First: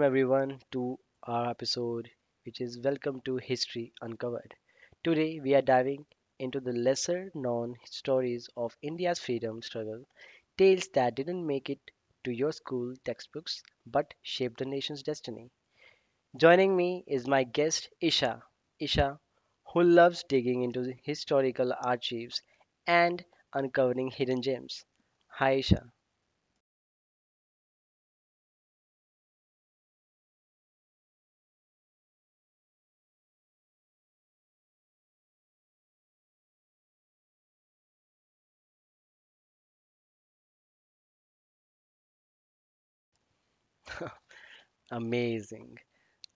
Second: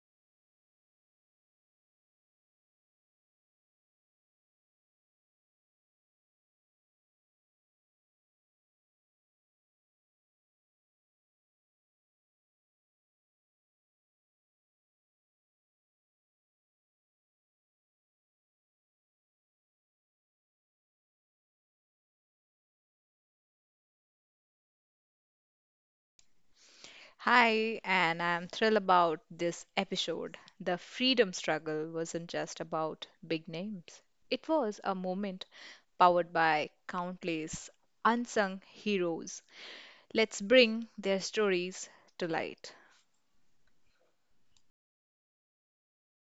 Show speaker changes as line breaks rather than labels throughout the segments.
everyone to our episode, which is Welcome to History Uncovered. Today, we are diving into the lesser known stories of India's freedom struggle, tales that didn't make it to your school textbooks but shaped the nation's destiny. Joining me is my guest, Isha. Isha, who loves digging into the historical archives and uncovering hidden gems. Hi, Isha.
Hi, and I'm thrilled about this episode. The freedom struggle wasn't just about big names, it was a moment powered by countless unsung heroes. Let's bring their stories to light.
Amazing.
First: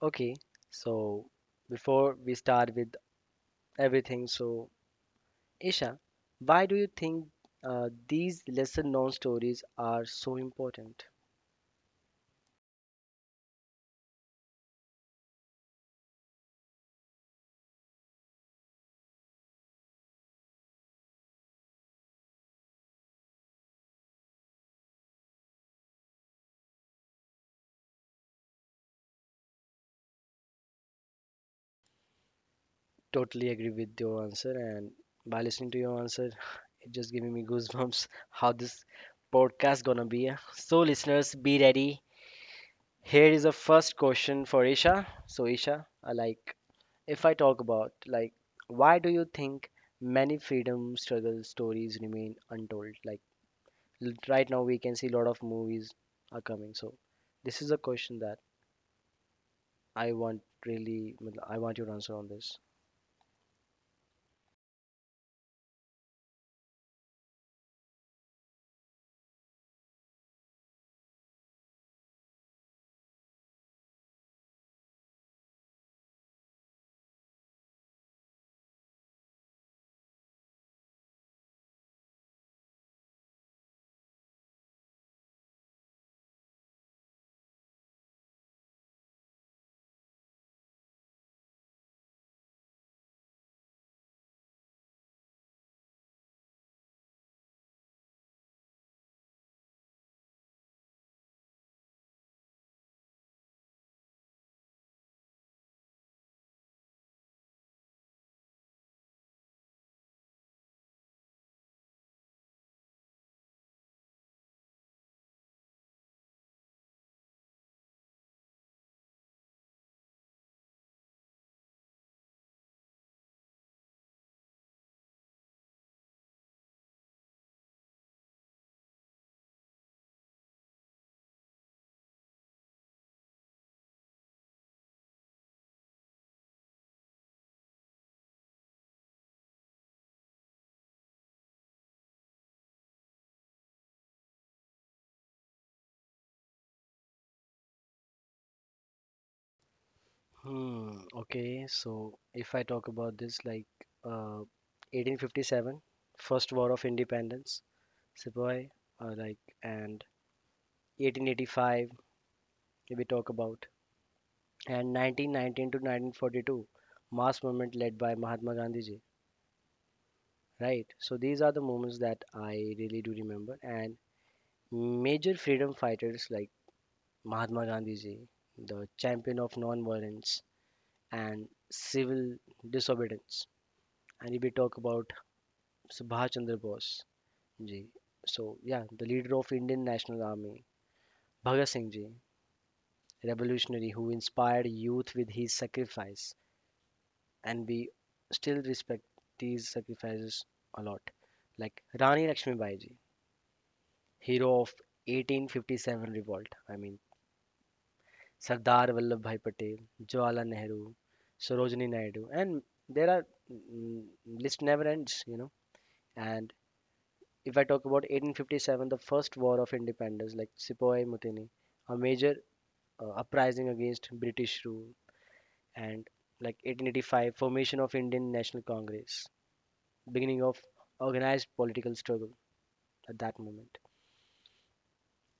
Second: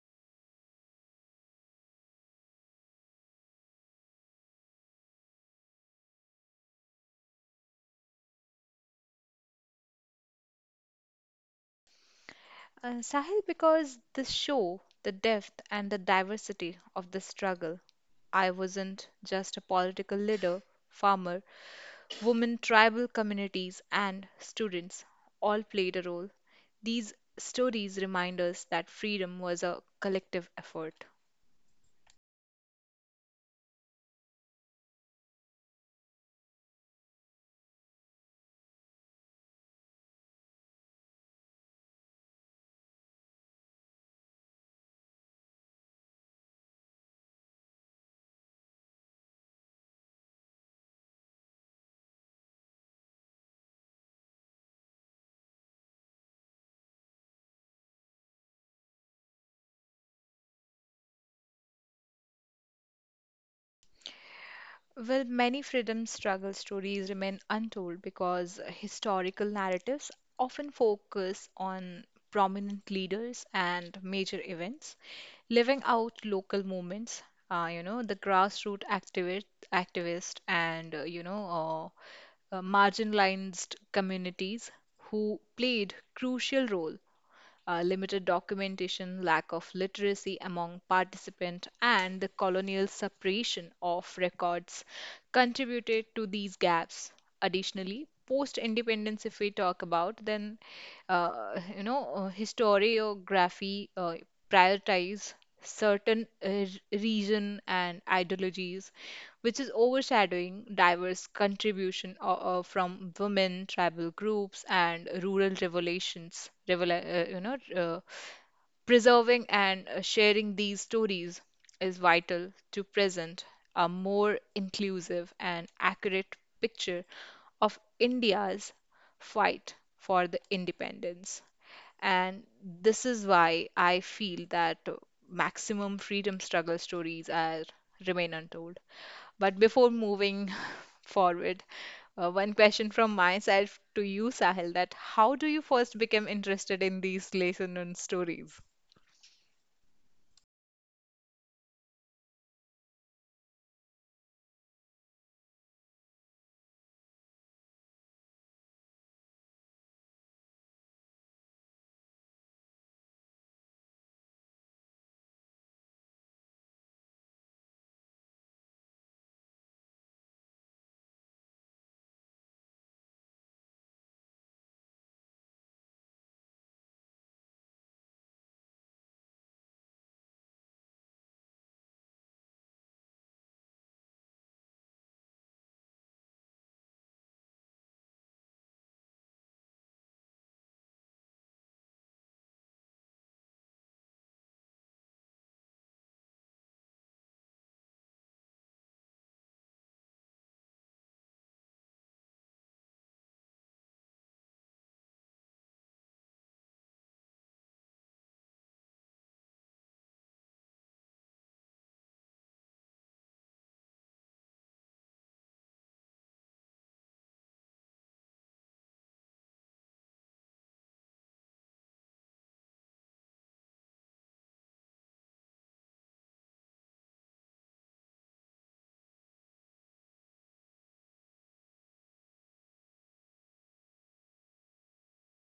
Okay, so before we start with everything, so Isha, why do you think these lesser known stories are so important?
Sahil, because this show, the depth and the diversity of the struggle, I wasn't just a political leader, farmer, women, tribal communities, and students all played a role. These stories remind us that freedom was a collective effort.
Totally agree with your answer, and by listening to your answer, it just giving me goosebumps how this podcast gonna be. So listeners, be ready. Here is a first question for Isha. So Isha, I like if I talk about like why do you think many freedom struggle stories remain untold? Like right now we can see a lot of movies are coming, so this is a question that I want really matlab, I want your answer on this.
Well, many freedom struggle stories remain untold because historical narratives often focus on prominent leaders and major events, living out local movements, you know, the grassroots activist and, you know, marginalized communities who played crucial role limited documentation, lack of literacy among participants, and the colonial suppression of records contributed to these gaps. Additionally, post independence, if we talk about, then you know historiography prioritize certain region and ideologies, which is overshadowing diverse contribution from women, tribal groups, and rural revolutions. You know, preserving and sharing these stories is vital to present a more inclusive and accurate picture of India's fight for the independence. And this is why I feel that maximum freedom struggle stories are remain untold. But before moving forward, one question from myself to you, Sahil, that how do you first become interested in these lesson and stories?
Hmm. Okay, so if I talk about this like 1857, first war of independence, sepoy, like and 1885, if we talk about, and 1919 to 1942, mass movement led by Mahatma Gandhi ji, right? So these are the moments that I really do remember, and major freedom fighters like Mahatma Gandhi ji, the champion of non-violence and civil disobedience. And if we talk about Subhash Chandra Bose ji, so yeah, the leader of Indian National Army, Bhagat Singh ji, revolutionary who inspired youth with his sacrifice, and we still respect these sacrifices a lot. Like Rani Lakshmibai ji, hero of 1857 revolt. I mean, Sardar Vallabhbhai Patel, Jawaharlal Nehru, Sarojini Naidu, and there are list never ends. And if I talk about 1857, the first war of independence, like Sepoy Mutiny, a major uprising against British rule, and like 1885, formation of Indian National Congress, beginning of organized political struggle at that moment.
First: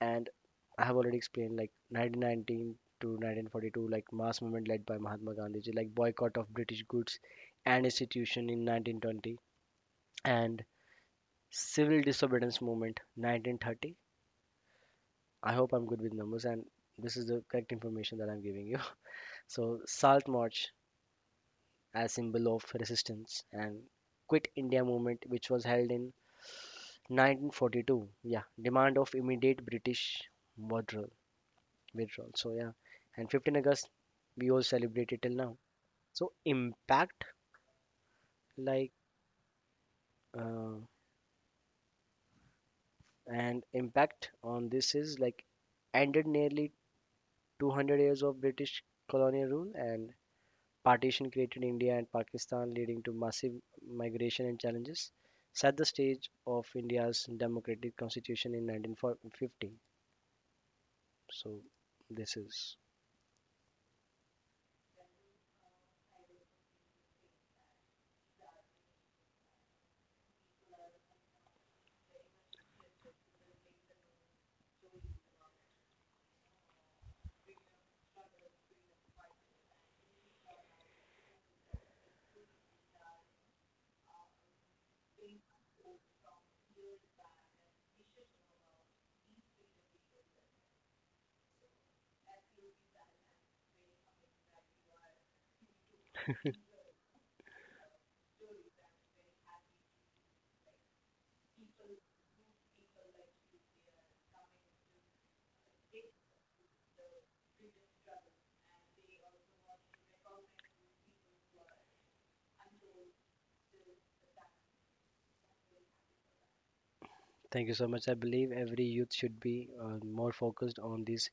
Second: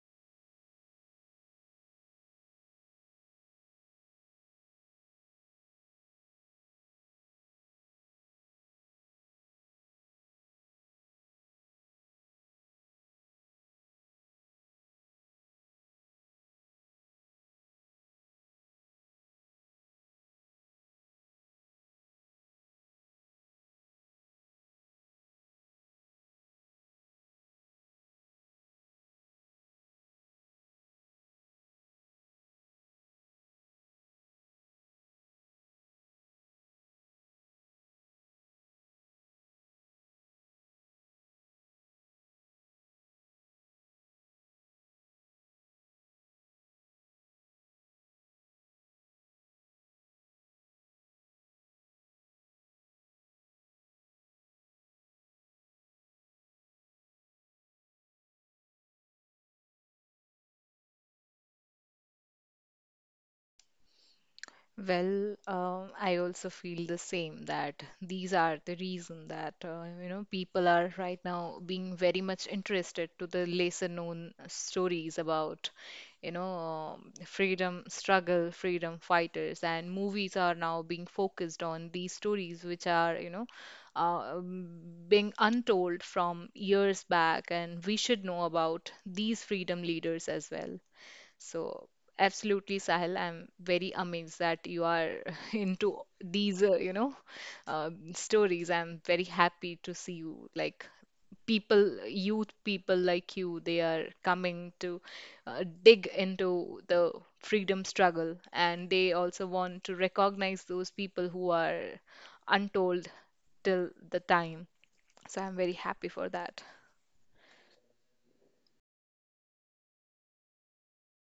And I have already explained, like 1919 to 1942, like mass movement led by Mahatma Gandhi, like boycott of British goods and institution in 1920, and civil disobedience movement 1930. I hope I'm good with numbers, and this is the correct information that I'm giving you. So Salt March as symbol of resistance and Quit India movement, which was held in 1942. Yeah, demand of immediate British withdrawal. withdrawal. So yeah, and 15 August we all celebrate it till now. So impact like uh, and impact on this is like ended nearly 200 years of British colonial rule, and partition created India and Pakistan, leading to massive migration and challenges. Set the stage of India's democratic constitution in 1950. So this is.
Well, I also feel the same that these are the reason that you know people are right now being very much interested to the lesser known stories about you know freedom struggle, freedom fighters, and movies are now being focused on these stories which are you know uh, um, being untold from years back, and we should know about these freedom leaders as well. So, absolutely, Sahil, I'm very amazed that you are into these, you know, stories. I'm very happy to see you like people, youth people like you, they are coming to dig into the freedom struggle, and they also want to recognize those people who are untold till the time. So I'm very happy for that.
Thank you so much. I believe every youth should be more focused on these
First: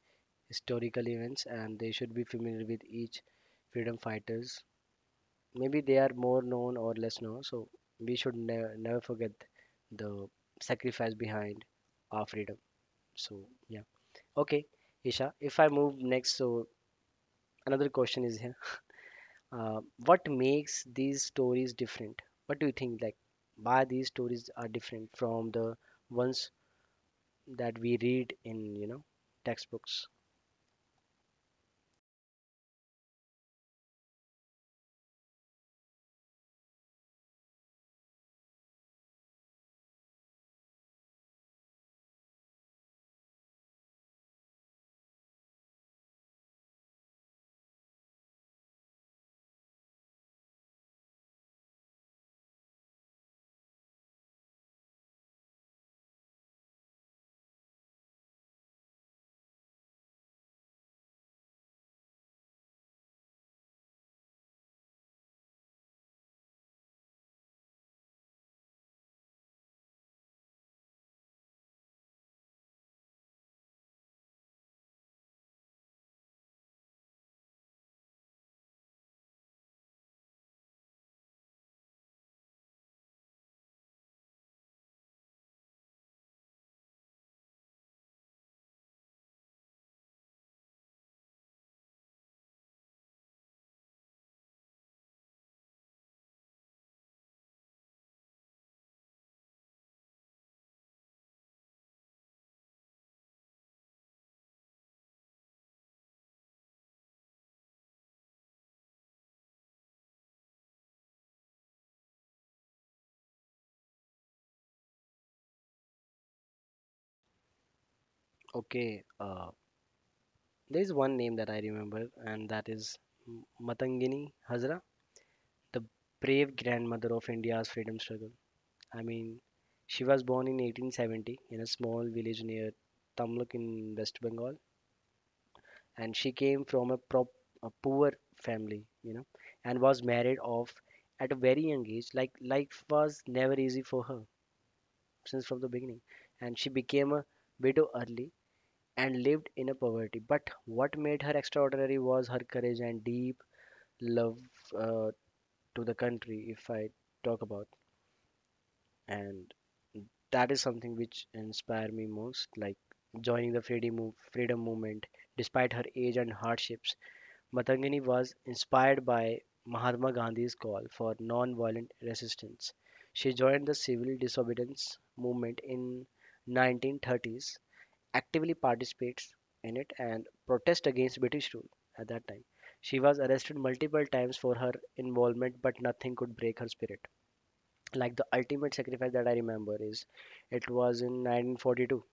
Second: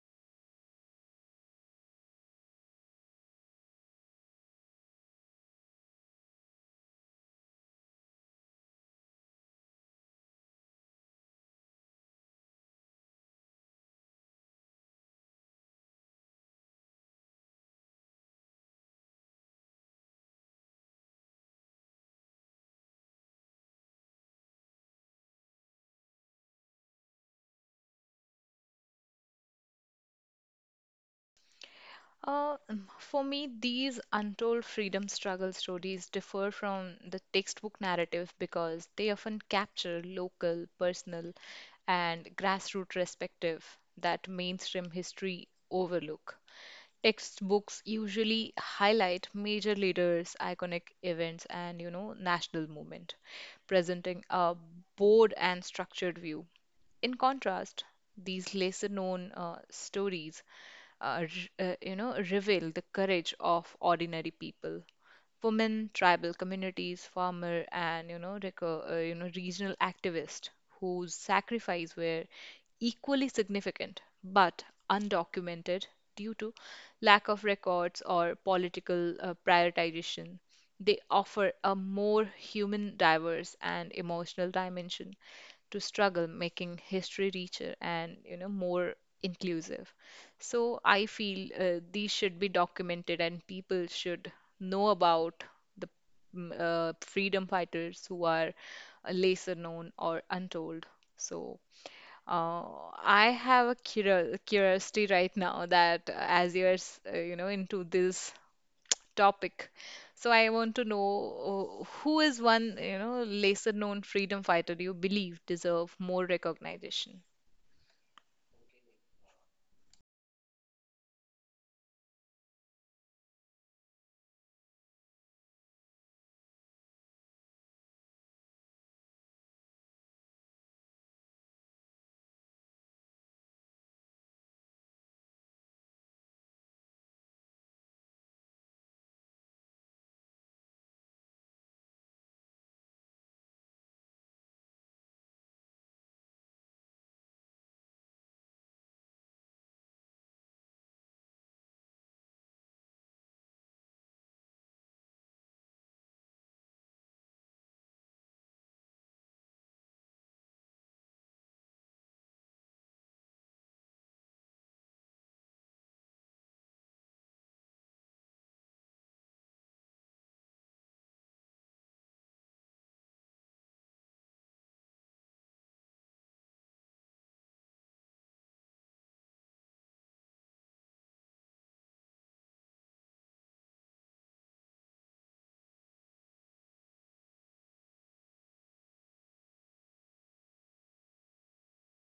historical events, and they should be familiar with each freedom fighters. Maybe they are more known or less known, so we should never forget the sacrifice behind our freedom. So, yeah. Okay, Isha, if I move next, so another question is here. What makes these stories different? What do you think, like, why these stories are different from the ones that we read in, you know, textbooks.
For me, these untold freedom struggle stories differ from the textbook narrative because they often capture local, personal, and grassroots perspective that mainstream history overlook. Textbooks usually highlight major leaders, iconic events, and you know, national movement, presenting a broad and structured view. In contrast, these lesser known stories you know, reveal the courage of ordinary people. Women, tribal communities, farmer, and you know, you know, regional activists whose sacrifice were equally significant but undocumented due to lack of records or political prioritization. They offer a more human, diverse, and emotional dimension to struggle, making history richer and you know more inclusive. So I feel these should be documented, and people should know about the freedom fighters who are lesser known or untold. So. I have a curiosity right now that as you know, into this topic. So I want to know who is one, you know, lesser known freedom fighter you believe deserve more recognition?
Okay, there is one name that I remember, and that is Matangini Hazra, the brave grandmother of India's freedom struggle. I mean, she was born in 1870 in a small village near Tamluk in West Bengal, and she came from a poor family, you know, and was married off at a very young age. Like life was never easy for her since from the beginning, and she became a widow early and lived in a poverty. But what made her extraordinary was her courage and deep love uh, to the country, if I talk about. And that is something which inspired me most, like joining the freedom movement. Despite her age and hardships, Matangini was inspired by Mahatma Gandhi's call for non-violent resistance. She joined the civil disobedience movement in 1930s, actively participates in it and protest against British rule at that time. She was arrested multiple times for her involvement, but nothing could break her spirit. Like the ultimate sacrifice that I remember is it was in 1942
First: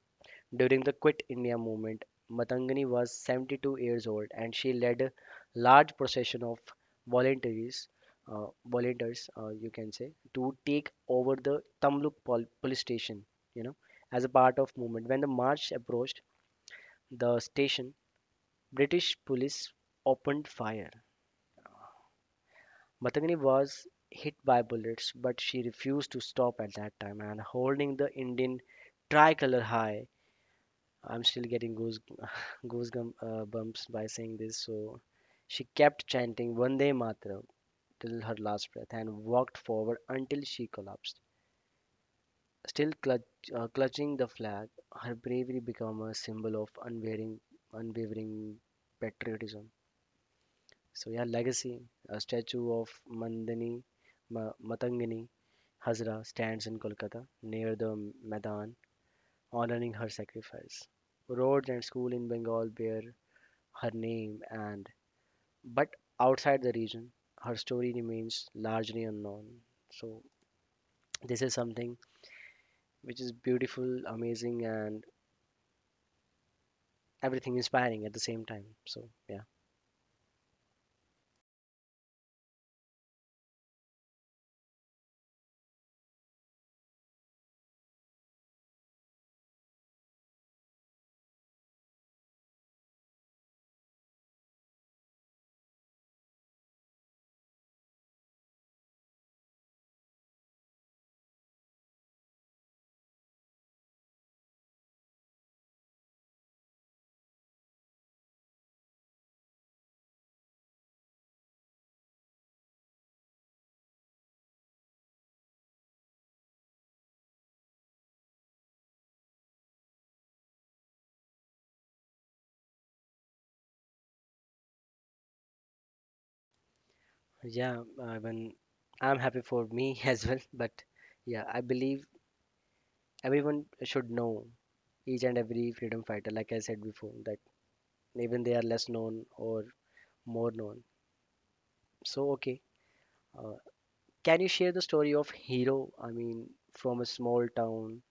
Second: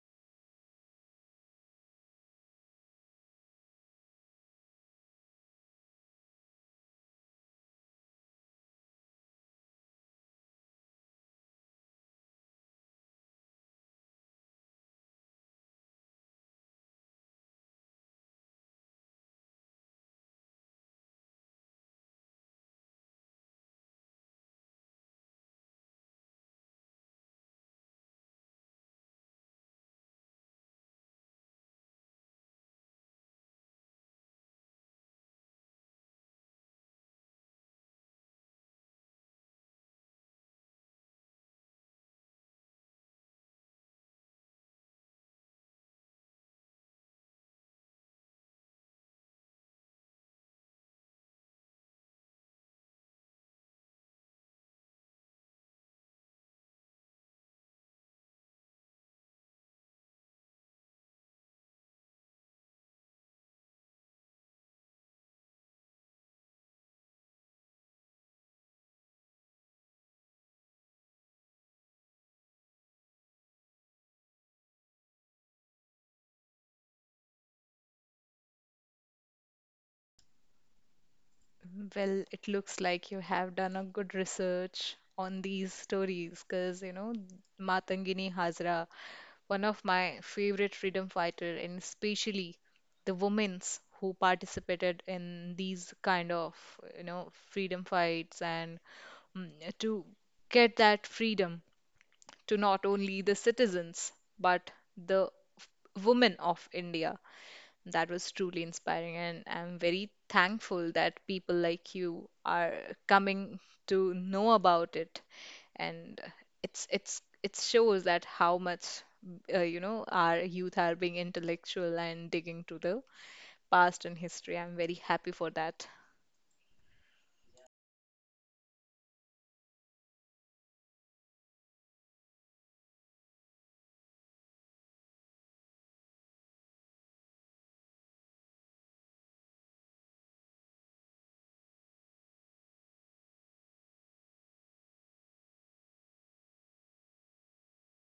during the Quit India movement. Matangani was 72 years old and she led a large procession of volunteers, volunteers, you can say, to take over the Tamluk police station. You know, as a part of movement. When the march approached the station, British police opened fire. Matangini was hit by bullets, but she refused to stop at that time and holding the Indian tricolor high. I'm still getting goose goosebumps bumps by saying this. So she kept chanting Vande Mataram till her last breath and walked forward until she collapsed. Still clutching the flag, her bravery became a symbol of unwavering patriotism. So yeah, legacy. A statue of Matangini Hazra stands in Kolkata near the Maidan, honoring her sacrifice. Roads and school in Bengal bear her name, and but outside the region, her story remains largely unknown. So this is something which is beautiful, amazing, and everything inspiring at the same time. So yeah.
Well, it looks like you have done a good research on these stories because, you know, Matangini Hazra, one of my favorite freedom fighter, and especially the women's who participated in these kind of, you know, freedom fights and mm, to get that freedom to not only the citizens but the women of India. That was truly inspiring, and I'm very thankful that people like you are coming to know about it. And it's it shows that how much you know our youth are being intellectual and digging to the past and history. I'm very happy for that.
Yeah, when I'm happy for me as well, but yeah, I believe everyone should know each and every freedom fighter, like I said before, that even they are less known or more known. So okay, uh, can you share the story of hero? I mean, from a small town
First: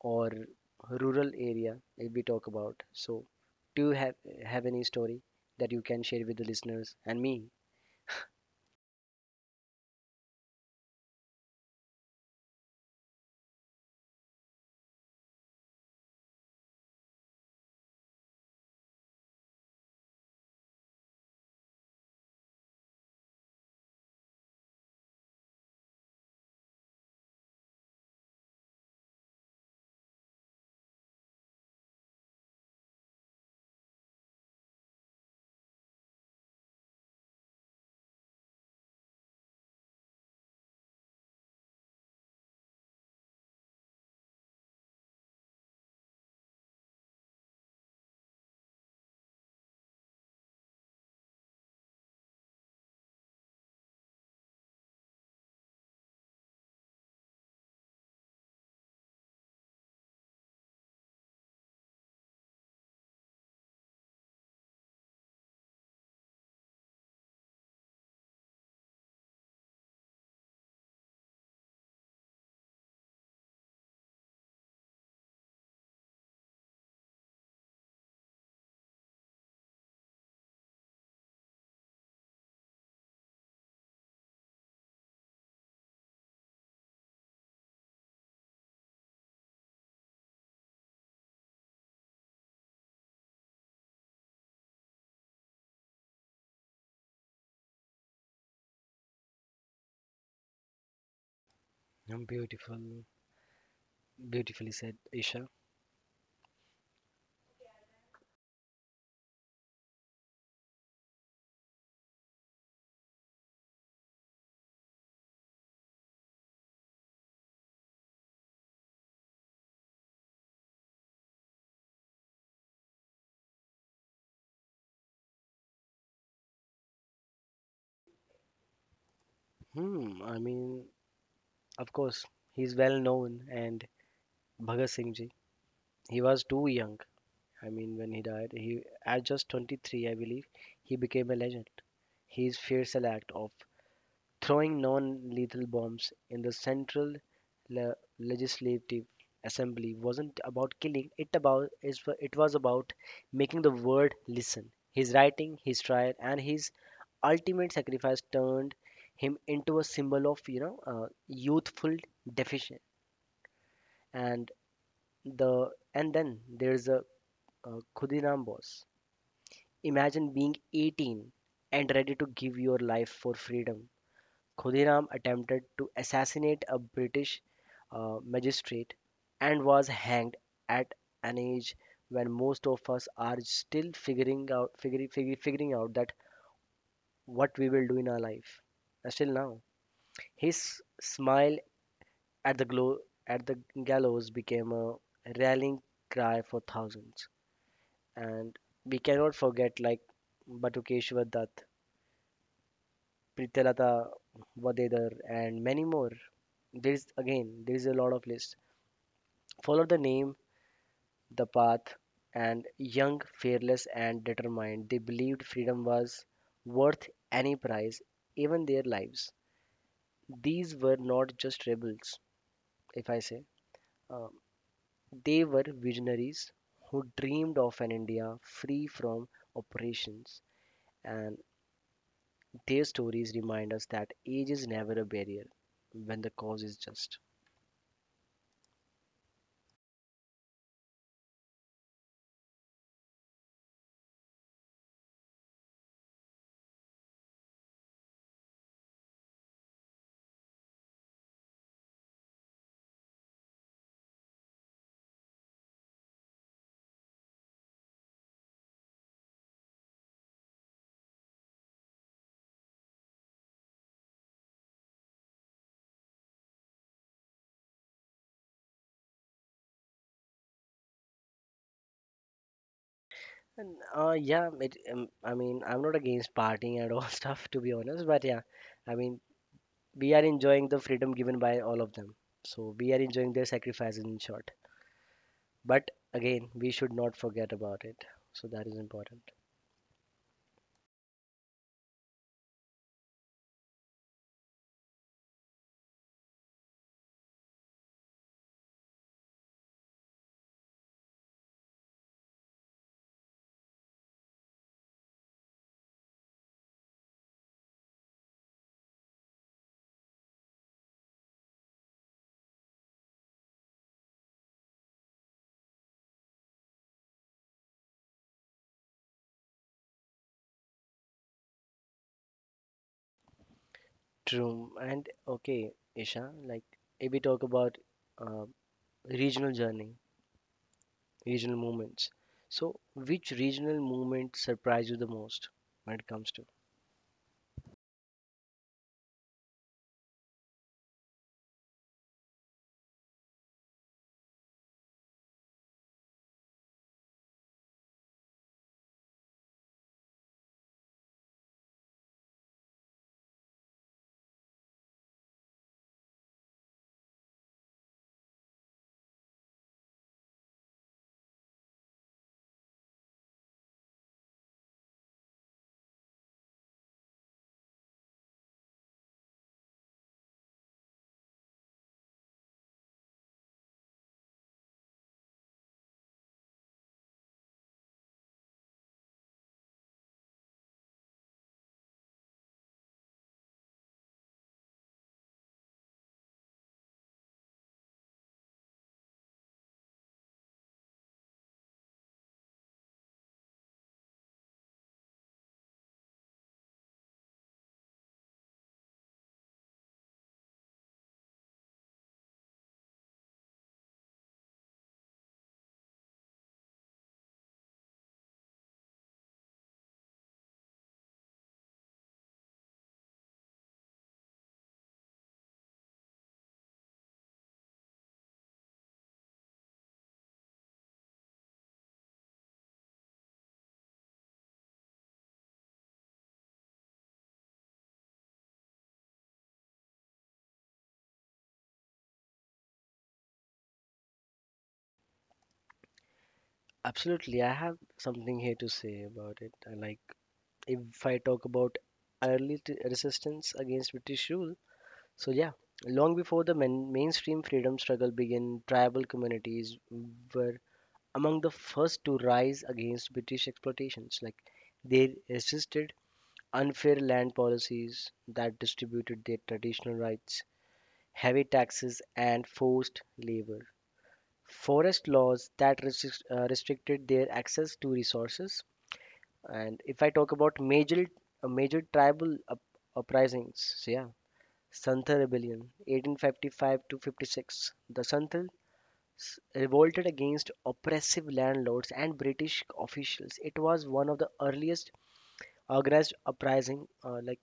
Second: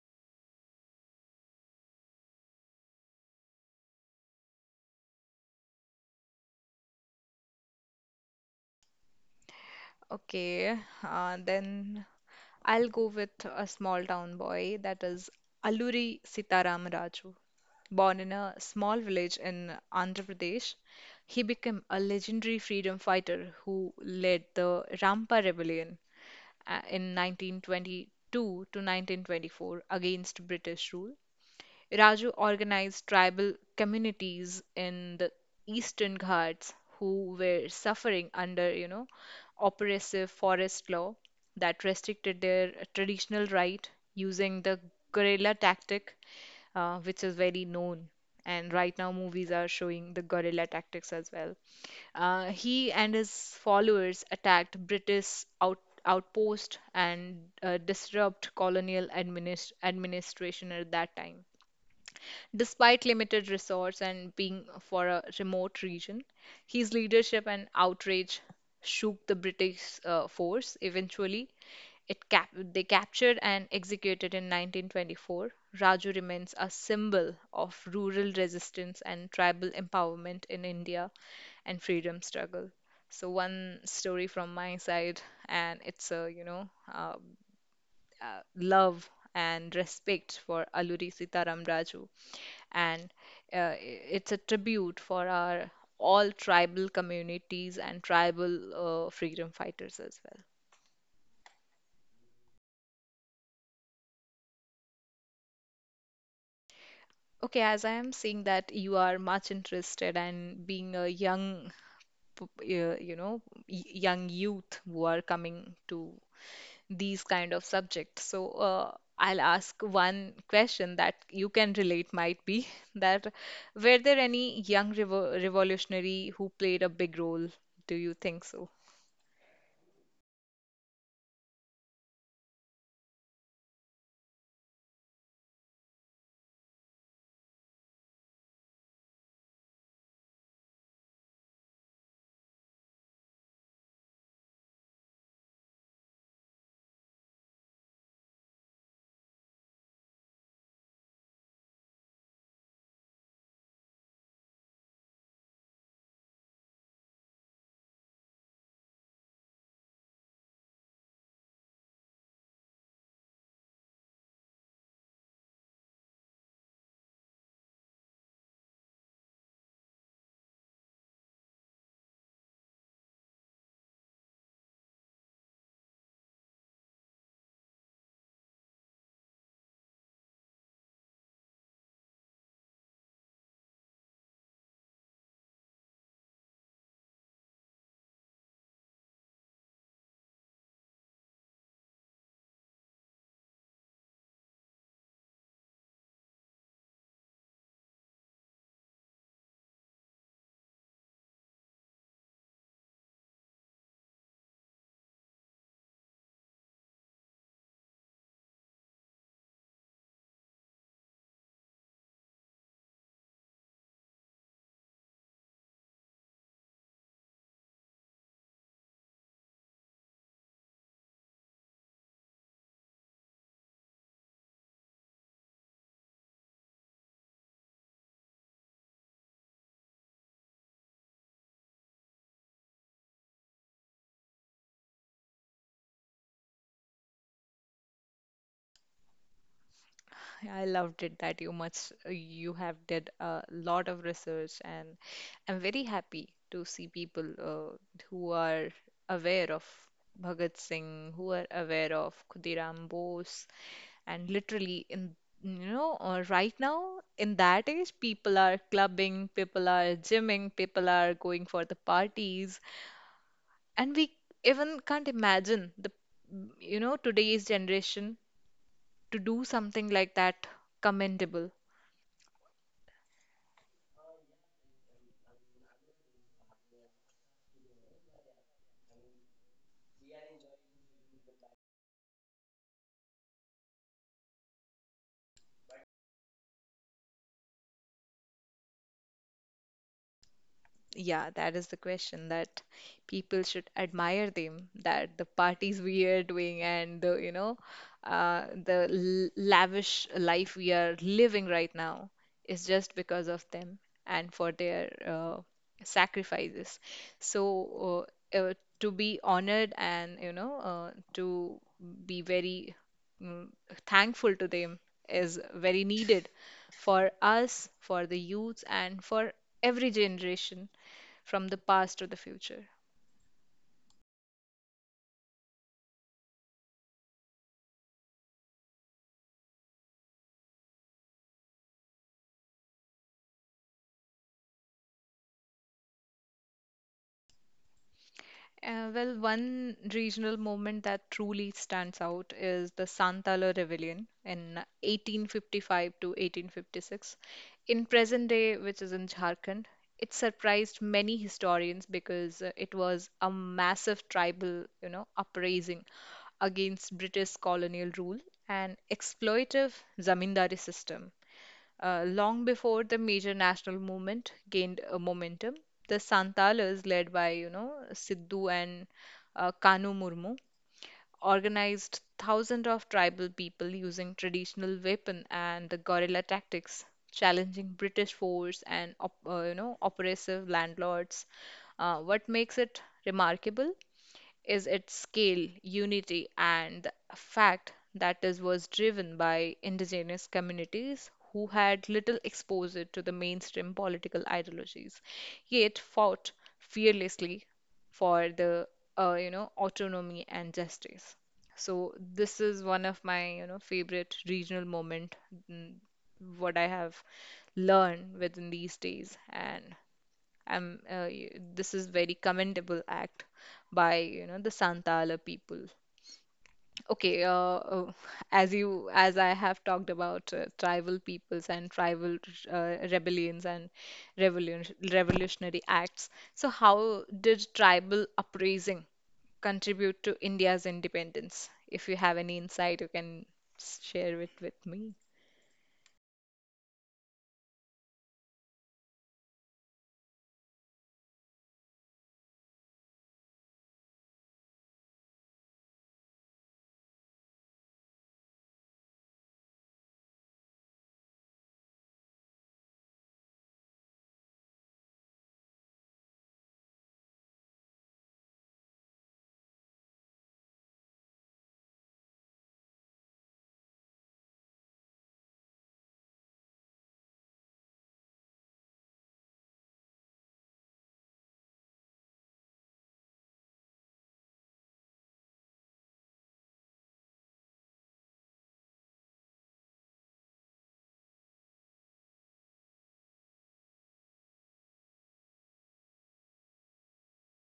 or rural area, if we talk about. So do you have any story that you can share with the listeners and me?
Okay, then I'll go with a small town boy that is Alluri Sitaram Raju. Born in a small village in Andhra Pradesh, he became a legendary freedom fighter who led the Rampa Rebellion in 1922 to 1924 against British rule. Raju organized tribal communities in the Eastern Ghats who were suffering under, you know, oppressive forest law that restricted their traditional right using the guerrilla tactic, which is very known. And right now, movies are showing the guerrilla tactics as well. He and his followers outpost and disrupt colonial administration at that time. Despite limited resource and being for a remote region, his leadership and outrage shook the British force. Eventually, they captured and executed in 1924. Raju remains a symbol of rural resistance and tribal empowerment in India and freedom struggle. So one story from my side, and it's a you know love and respect for Alluri Sitaram Raju. And it's a tribute for our all tribal communities and tribal freedom fighters as well.
Beautiful, beautifully said, Isha.
Okay, as I am seeing that you are much interested and being a young, you know, young youth who are coming to these kind of subjects. So I'll ask one question that you can relate might be that were there any young revolutionary who played a big role? Do you think so?
Hmm, I mean, of course, he's well known, and Bhagat Singh ji. He was too young. I mean, when he died, he at just 23, I believe, he became a legend. His fearsome act of throwing non-lethal bombs in the Central Legislative Assembly wasn't about killing; it was about making the world listen. His writing, his trial, and his ultimate sacrifice turned him into a symbol of, you know, youthful defiance. And then there's a Khudiram Bose. Imagine being 18 and ready to give your life for freedom. Khudiram attempted to assassinate a British magistrate and was hanged at an age when most of us are still figuring out that what we will do in our life. Still now, his smile at the at the gallows became a rallying cry for thousands, and we cannot forget like Batukeshwar Dutt, Pritalata, Vadedar, and many more. There's again, there's a lot of list. Follow the name, the path, and young, fearless, and determined, they believed freedom was worth any price, even their lives. These were not just rebels, if I say. Um, they were visionaries who dreamed of an India free from oppressions, and their stories remind us that age is never a barrier when the cause is just.
I loved it that you much you have did a lot of research and I'm very happy to see people who are aware of Bhagat Singh, who are aware of Khudiram Bose, and literally in you know right now in that age people are clubbing, people are gymming, people are going for the parties, and we even can't imagine the you know today's generation to do something like that commendable.
And, yeah, I mean, I'm not against partying and all stuff, to be honest, but yeah, I mean, we are enjoying the freedom given by all of them. So we are enjoying their sacrifices, in short. But again, we should not forget about it. So that is important.
Yeah, that is the question that people should admire them, that the parties we are doing and the, you know, the l lavish life we are living right now is just because of them and for their sacrifices. So, uh, uh, to be honored and, you know, to be very mm, thankful to them is very needed for us, for the youth, and for every generation from the past or the future?
True. And okay, Isha, like if we talk about uh, regional journey, regional movements. So which regional movement surprised you the most when it comes to?
Well, one regional movement that truly stands out is the Santala Rebellion in 1855 to 1856. In present day, which is in Jharkhand, it surprised many historians because it was a massive tribal, you know, uprising against British colonial rule and exploitive zamindari system. Long before the major national movement gained momentum, the Santalas, led by you know Sidhu and Kanu Murmu, organized thousands of tribal people using traditional weapon and the guerrilla tactics, challenging British force and you know oppressive landlords. What makes it remarkable is its scale, unity, and the fact that it was driven by indigenous communities who had little exposure to the mainstream political ideologies, yet fought fearlessly for the you know autonomy and justice. So this is one of my you know favorite regional moment, mm, what I have learned within these days, and this is very commendable act by you know the Santala people. Okay, as you as I have talked about tribal peoples and tribal rebellions and revolutionary acts. So how did tribal uprising contribute to India's independence? If you have any insight, you can share it with me.
Absolutely, I have something here to say about it. I like if I talk about early resistance against British rule, so yeah, long before the mainstream freedom struggle began, tribal communities were among the first to rise against British exploitations. Like they resisted unfair land policies that distributed their traditional rights, heavy taxes, and forced labor. Forest laws that restricted their access to resources. And if I talk about major tribal uprisings, so yeah, Santha Rebellion, 1855 to 56. The Santhals revolted against oppressive landlords and British officials. It was one of the earliest organized uprising, like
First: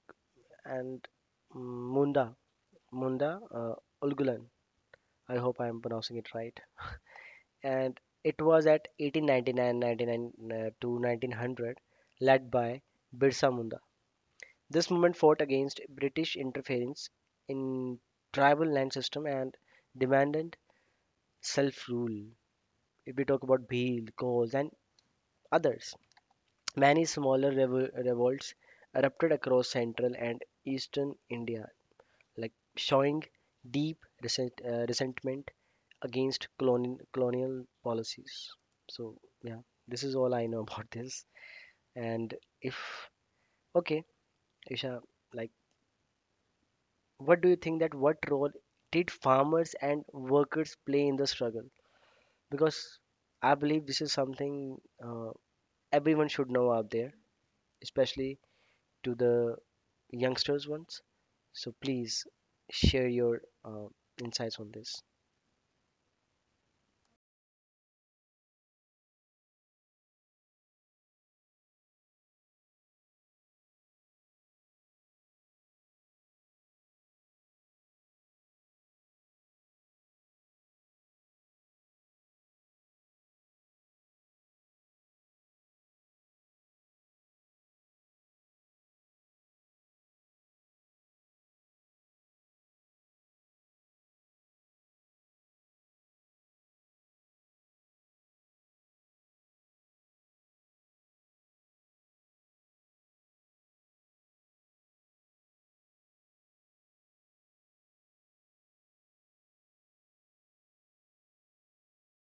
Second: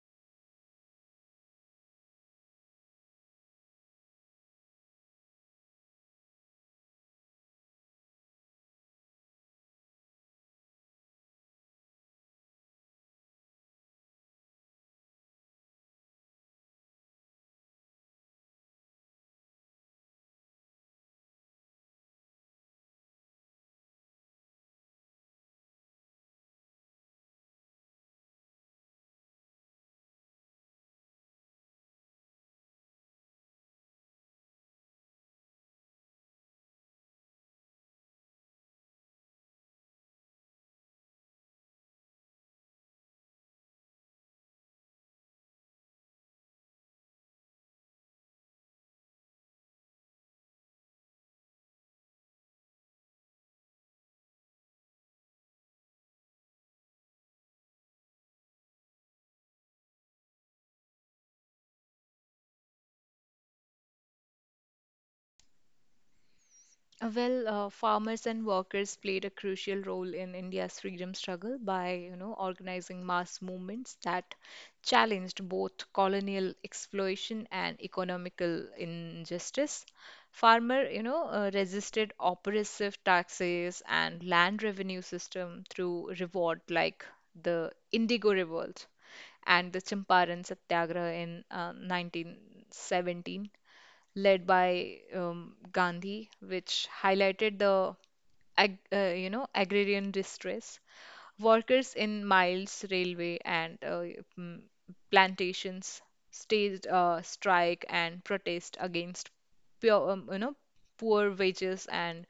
and mm, Munda Munda uh, Ulgulan. I hope I am pronouncing it right. And it was at 1899, 99 ninety-nine to 1900, led by Birsa Munda. This movement fought against British interference in tribal land system and demanded self-rule. If we talk about Bhil, Gauls, and others, many smaller revolts erupted across central and eastern India, like showing deep resentment against colonial policies. So yeah, this is all I know about this. And if okay, Isha, like what do you think that what role did farmers and workers play in the struggle? Because I believe this is something, uh, everyone should know out there, especially to the youngsters ones. So please share your insights on this.
Well, farmers and workers played a crucial role in India's freedom struggle by, you know, organizing mass movements that challenged both colonial exploitation and economical injustice. Farmer, you know, resisted oppressive taxes and land revenue system through revolt like the Indigo Revolt and the Champaran Satyagraha in 1917 led by Gandhi, which highlighted the ag you know agrarian distress. Workers in mines, railway, and mm, plantations staged a strike and protest against you know, poor wages and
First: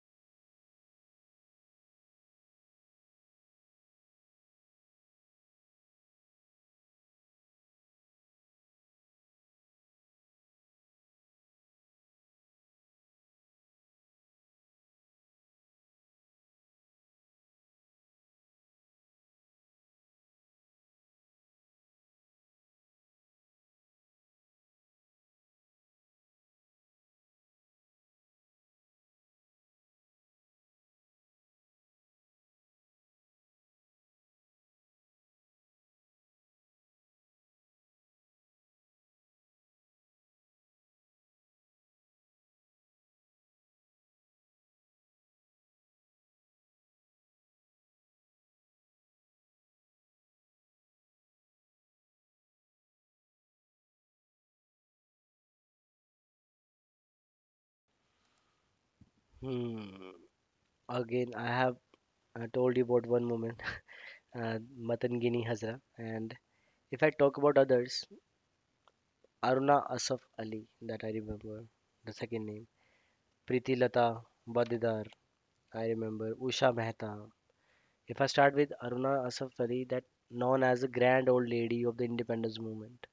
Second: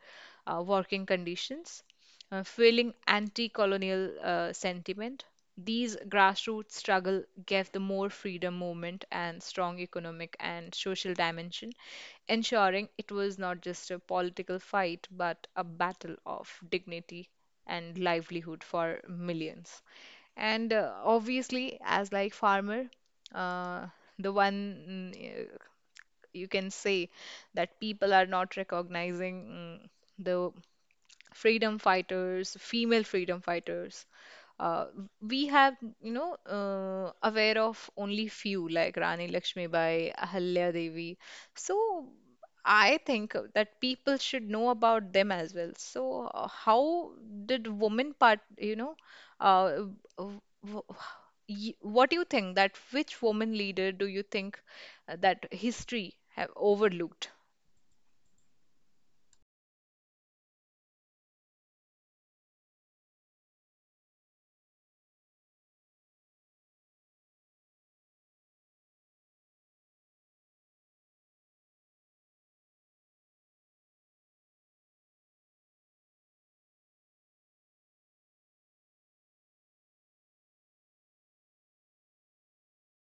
working conditions, fueling anti-colonial sentiment. These grassroots struggle gave the more freedom movement and strong economic and social dimension, ensuring it was not just a political fight but a battle of dignity and livelihood for millions. And obviously, as like farmer, uh, the one you can say that people are not recognizing mm, the freedom fighters, female freedom fighters. Uh, we have, you know, aware of only few like Rani Lakshmibai, Ahalya Devi. So I think that people should know about them as well. So, how did women part, you know, uh, w- w- what do you think that which woman leader do you think that history have overlooked?
Hmm. Again, I have told you about one woman, Matangini Hazra, and if I talk about others, Aruna Asaf Ali, that I remember, the second name, Priti Lata Badidar. I remember Usha Mehta. If I start with Aruna Asaf Ali, that known as the grand old lady of the independence movement,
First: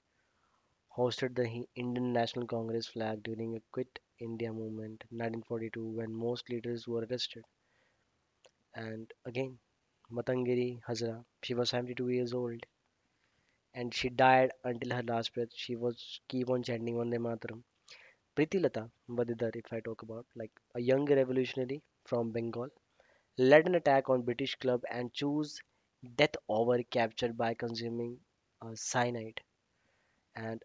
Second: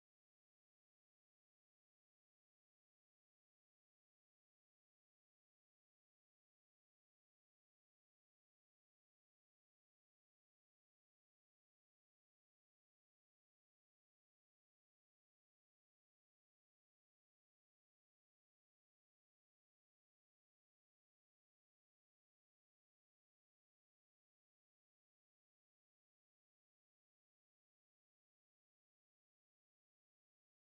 hosted the Indian National Congress flag during a Quit India movement 1942 when most leaders were arrested. And again, Matangiri Hazara, she was 72 years old and she died until her last breath. She was keep on chanting Vande Mataram. Priti Lata Vadidar, if I talk about, like a young revolutionary from Bengal led an attack on British club and chose death over capture by consuming cyanide and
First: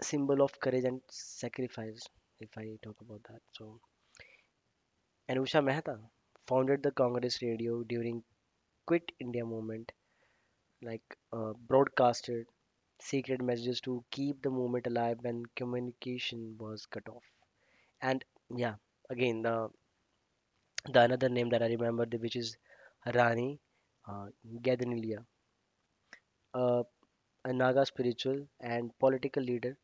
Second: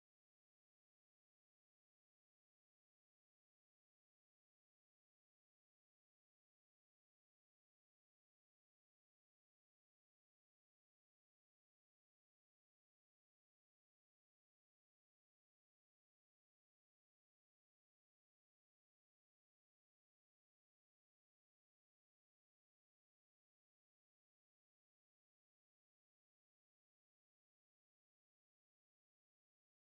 symbol of courage and sacrifice if I talk about that. So Anusha Mehta founded the Congress radio during Quit India movement like broadcasted secret messages to keep the movement alive when communication was cut off. And yeah, again the another name that I remember which is Rani uh, Gadanilia. A a Naga spiritual and political leader,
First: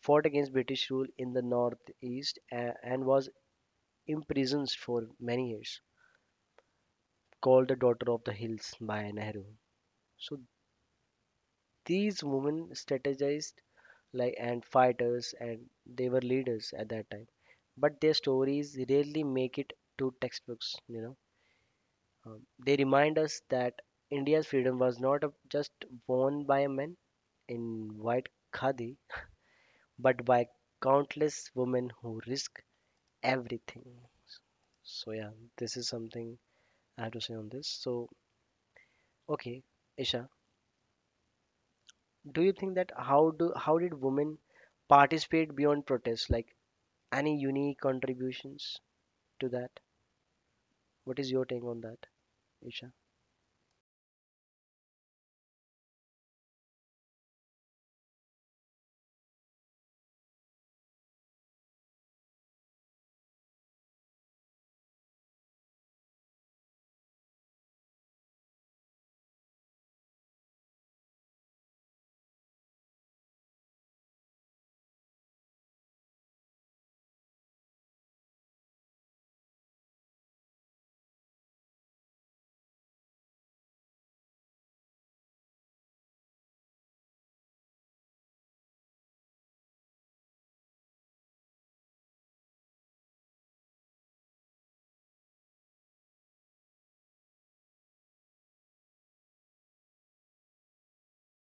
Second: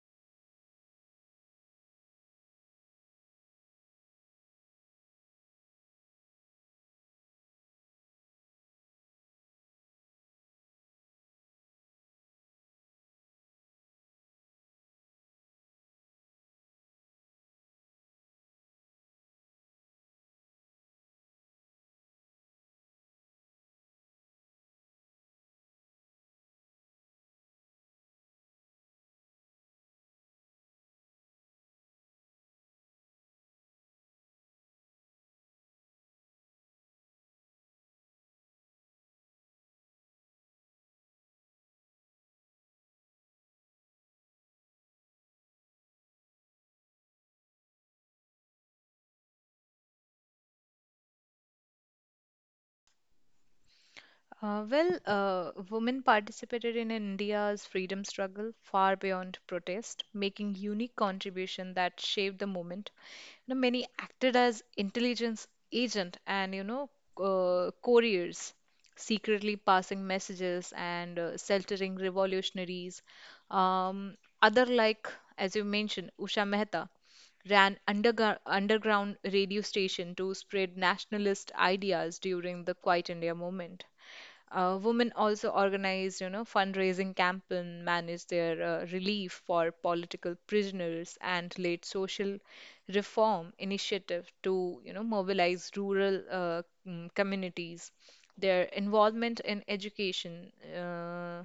fought against British rule in the northeast and was imprisoned for many years, called the Daughter of the Hills by Nehru. So these women strategized like and fighters and they were leaders at that time, but their stories rarely make it to textbooks. Um, they remind us that India's freedom was not a, just won by a man in white khadi, but by countless women who risk everything. So yeah, this is something I have to say on this. So okay, Isha, do you think that how did women participate beyond protest? Like any unique contributions to that? What is your take on that, Isha?
Well, women participated in India's freedom struggle far beyond protest, making unique contribution that shaped the movement. You know, many acted as intelligence agent and you know couriers, secretly passing messages and sheltering revolutionaries. Other like, as you mentioned, Usha Mehta ran underground radio station to spread nationalist ideas during the Quiet India movement. Women also organized, fundraising campaign, managed their relief for political prisoners, and led social reform initiative to, you know, mobilize rural communities. Their involvement in education, uh,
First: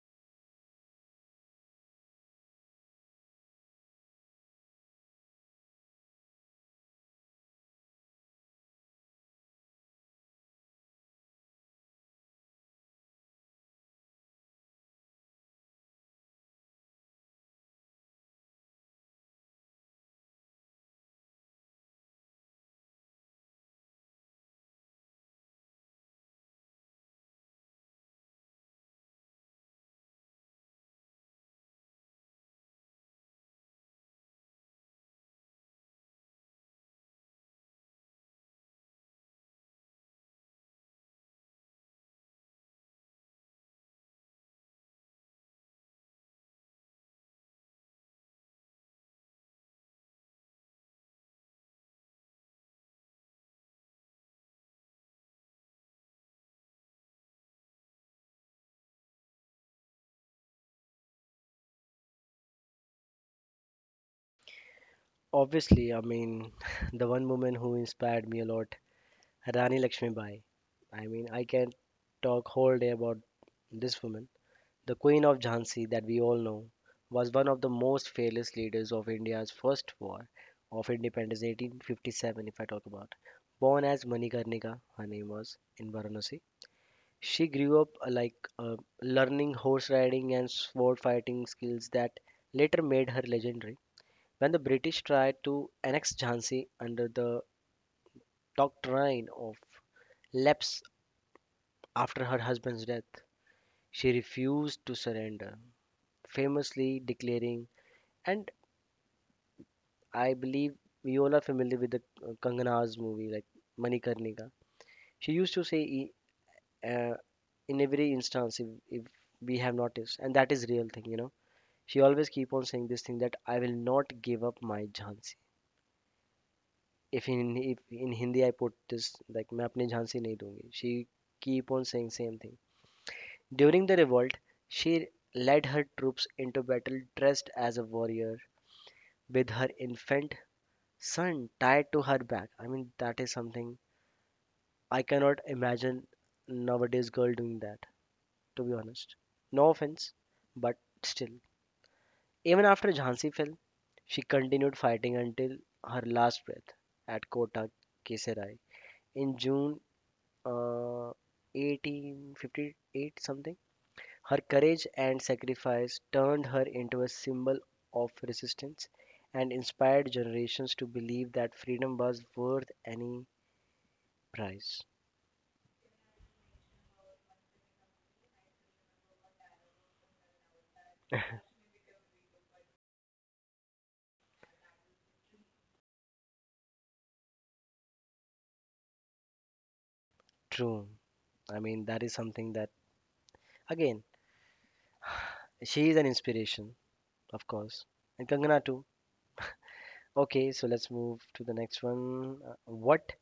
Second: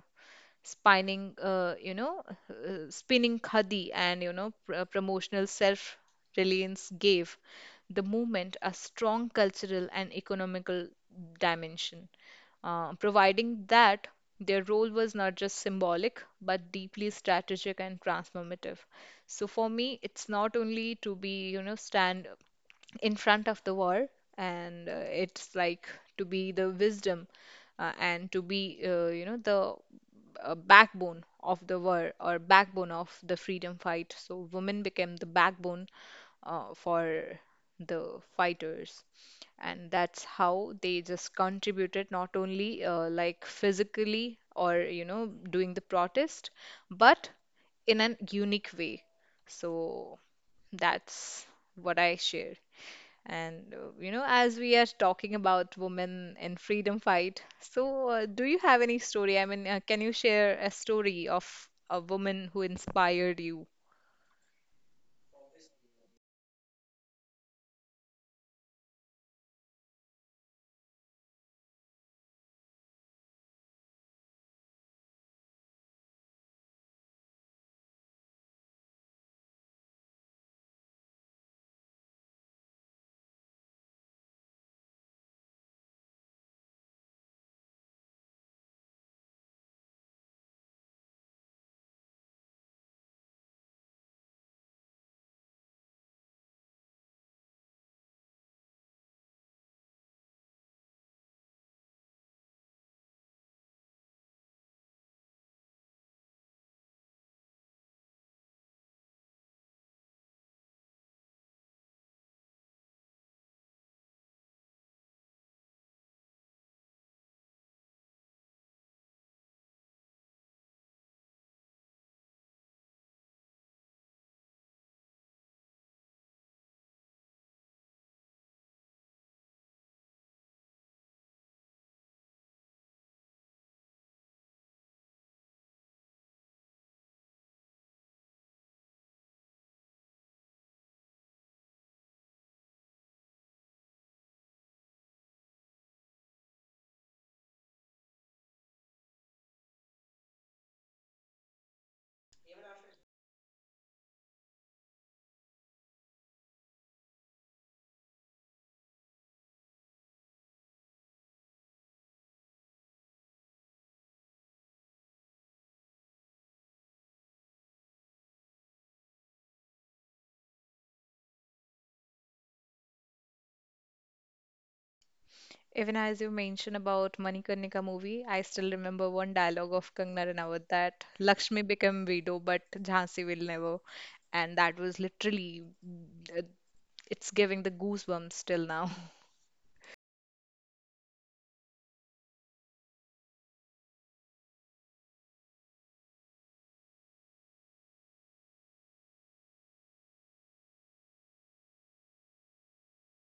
spinning, spinning khadi, and promotional self-reliance gave the movement a strong cultural and economical dimension, providing that their role was not just symbolic but deeply strategic and transformative. So for me, it's not only to be, you know, stand in front of the war, and it's like to be the wisdom, and to be you know the backbone of the war or backbone of the freedom fight. So women became the backbone for the fighters, and that's how they just contributed, not only like physically or, you know, doing the protest, but in an unique way. So that's what I share. And you know, as we are talking about women in freedom fight, so do you have any story? I mean, can you share a story of a woman who inspired you?
Obviously, I mean the one woman who inspired me a lot, Rani Lakshmibai. I mean I can talk whole day about this woman. The Queen of Jhansi, that we all know, was one of the most fearless leaders of India's first war of independence, 1857, if I talk about. Born as Manikarnika, her name was, in Varanasi. She grew up learning horse riding and sword fighting skills that later made her legendary. When the British tried to annex Jhansi under the doctrine of lapse after her husband's death, she refused to surrender, famously declaring and I believe we all are familiar with the Kangana's movie, like Manikarnika. She used to say uh, in every instance, if we have noticed, and that is real thing, you know. She always keep on saying this thing that I will not give up my Jhansi. If in Hindi I put this like मैं अपने झांसी नहीं दूंगी. She keep on saying same thing. During the revolt, she led her troops into battle dressed as a warrior with her infant son tied to her back. I mean that is something I cannot imagine nowadays girl doing that, to be honest. No offense, but still. Even after Jhansi fell, she continued fighting until her last breath at Kota Kesarai. In June uh, 1858 something, her courage and sacrifice turned her into a symbol of resistance and inspired generations to believe that freedom was worth any price.
Even as you mentioned about Manikarnika movie, I still remember one dialogue of Kangana Ranaut that Lakshmi became widow, but Jhansi will never. And that was literally, uh, it's giving the goosebumps till now.
True. I mean, that is something that, again, she is an inspiration, of course. And Kangana too. Okay, so let's move to the next one. What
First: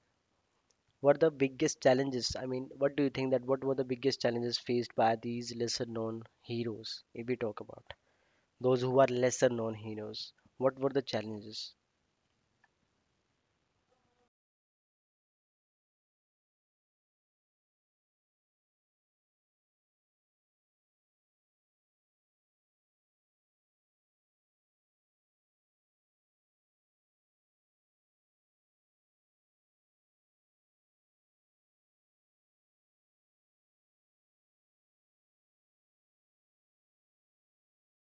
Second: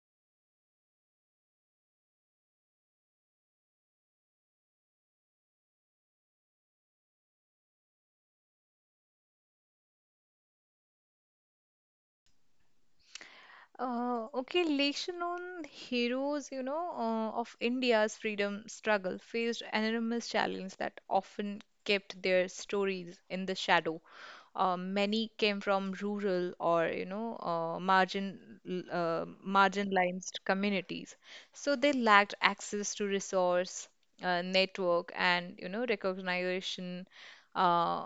were the biggest challenges? I mean, what do you think that what were the biggest challenges faced by these lesser known heroes? If we talk about those who are lesser known heroes, what were the challenges?
Okay, Leshan on heroes, you know, of India's freedom struggle faced enormous challenges that often kept their stories in the shadow. Many came from rural or, you know, marginalized communities. So they lacked access to resource, network, and, you know, recognition. Uh,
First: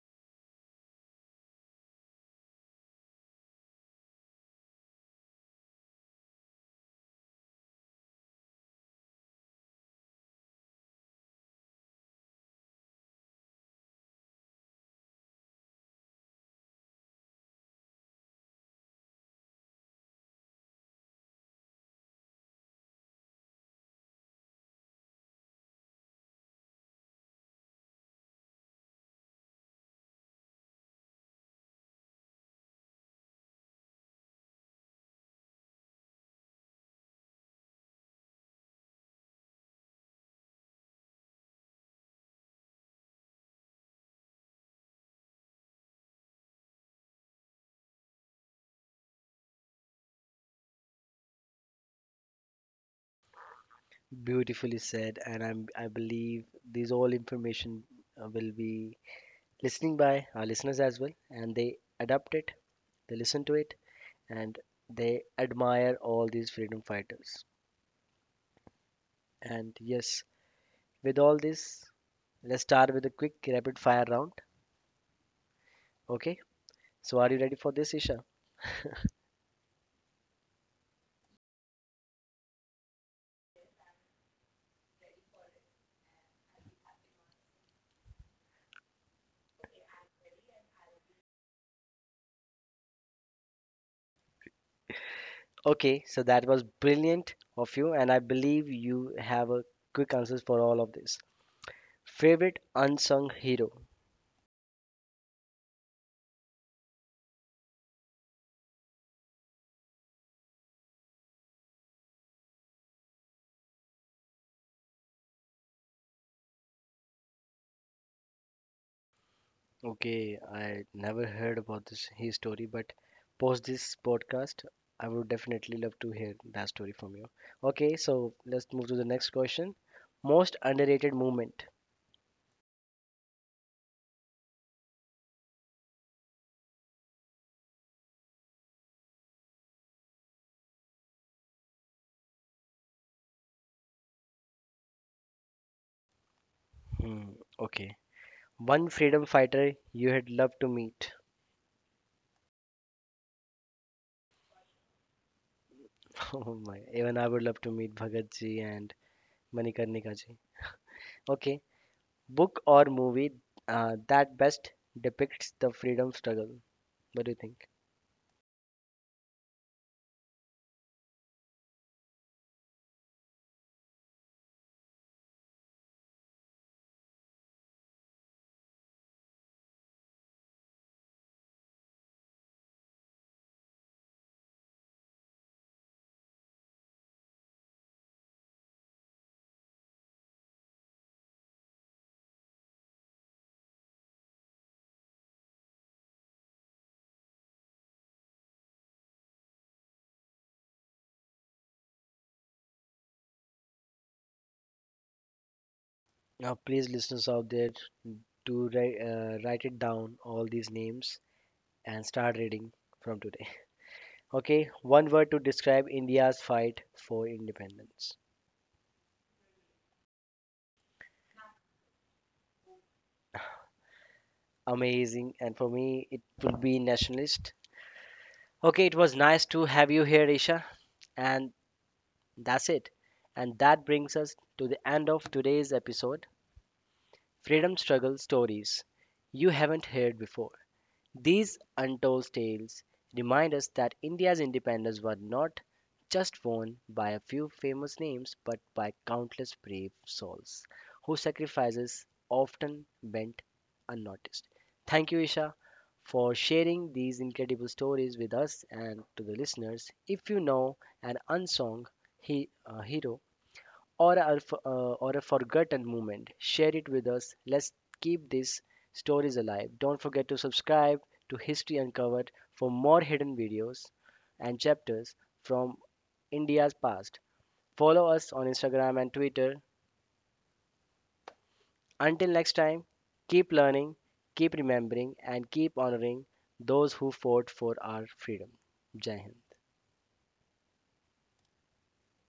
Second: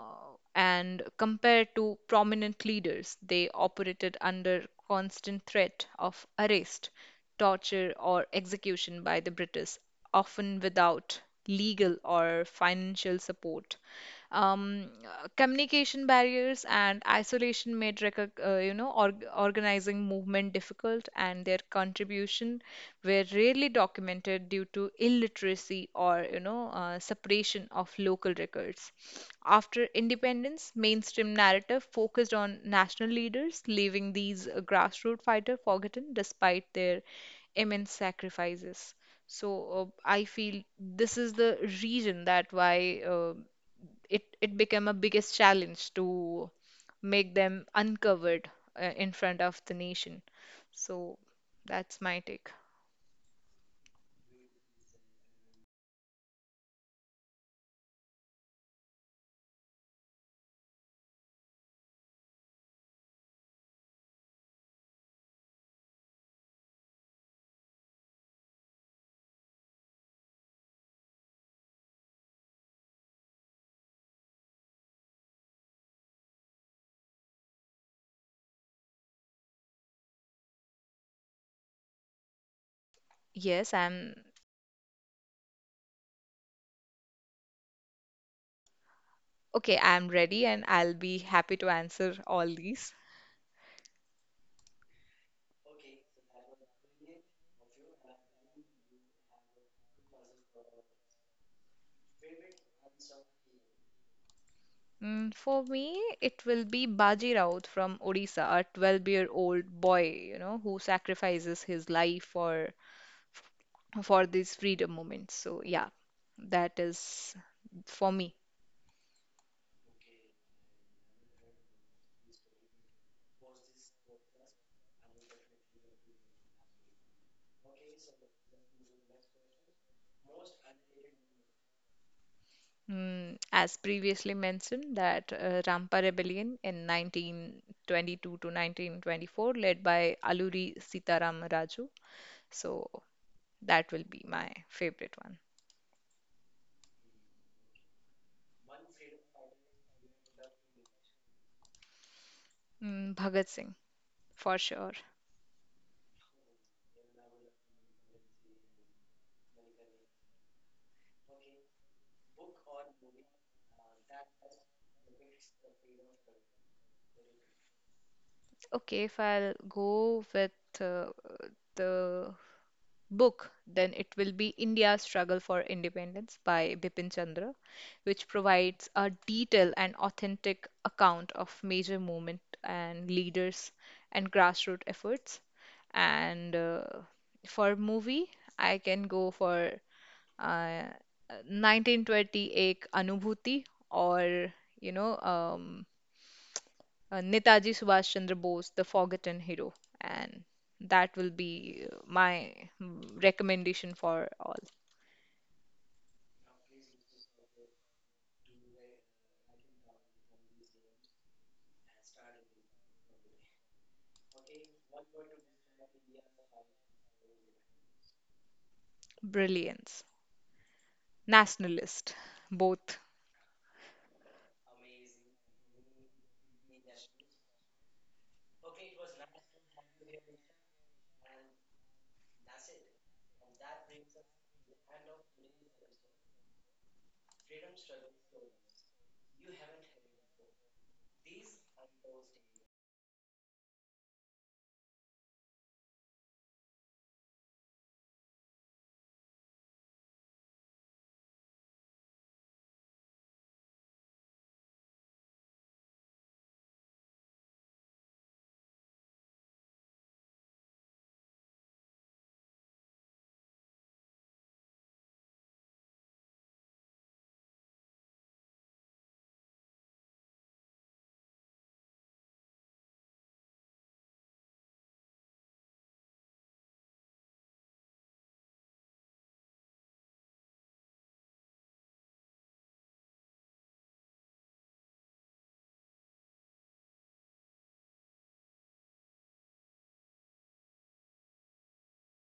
and compared to prominent leaders, they operated under constant threat of arrest, torture, or execution by the British, often without legal or financial support. Communication barriers and isolation made recog you know, organizing movement difficult, and their contribution were rarely documented due to illiteracy or, you know, separation of local records. After independence, mainstream narrative focused on national leaders, leaving these grassroots fighters forgotten despite their immense sacrifices. So I feel this is the reason that why it became a biggest challenge to make them uncovered in front of the nation. So that's my take.
Beautifully said, and I believe these all information will be listening by our listeners as well, and they adapt it, they listen to it, and they admire all these freedom fighters. And yes, with all this, let's start with a quick rapid fire round. Okay. So are you ready for this, Isha?
Yes, I'm okay. I'm ready, and I'll be happy to answer all these.
Okay. So that was brilliant of you, and I believe you have a quick answers for all of this. Favorite unsung hero.
Mm, for me, it will be Baji Raut from Odisha, a 12-year-old boy, you know, who sacrifices his life for these freedom moments. So, yeah, that is for me.
Okay, I never heard about this his story, but post this podcast, I would definitely love to hear that story from you. Okay, so let's move to the next question. Most underrated moment.
Mm, as previously mentioned, that Rampa Rebellion in 1922 to 1924, led by Alluri Sitaram Raju. So, that will be my favorite one.
Hmm, okay. One freedom fighter you had loved to meet.
Mm, Bhagat Singh, for sure.
Oh my, even I would love to meet Bhagat ji and Manikarnika ji. Okay, book or movie that best depicts the freedom struggle. What do you think?
Okay, if I'll go with uh, the book, then it will be India's Struggle for Independence by Bipin Chandra, which provides a detailed and authentic account of major movement and leaders and grassroots efforts. And for movie, I can go for uh, 1920 Anubhuti, or you know um, Netaji Subhash Chandra Bose, The Forgotten Hero. And that will be my recommendation for all.
Now, please, listeners out there, to write it down all these names and start reading from today. Okay, one word to describe India's fight for independence.
Brilliance, nationalist, both.
Amazing, and for me, it would be nationalist. Okay, it was nice to have you here, Isha, and that's it. And that brings us to the end of today's episode Freedom Struggle Stories You Haven't Heard Before. These untold tales remind us that India's independence was not just won by a few famous names but by countless brave souls whose sacrifices often went unnoticed. Thank you, Isha, for sharing these incredible stories with us and to the listeners. If you know an unsung hero, or a forgotten moment, share it with us. Let's keep these stories alive. Don't forget to subscribe to History Uncovered for more hidden videos and chapters from India's past. Follow us on Instagram and Twitter. Until next time, keep learning, keep remembering, and keep honoring those who fought for our freedom. Jai Hind.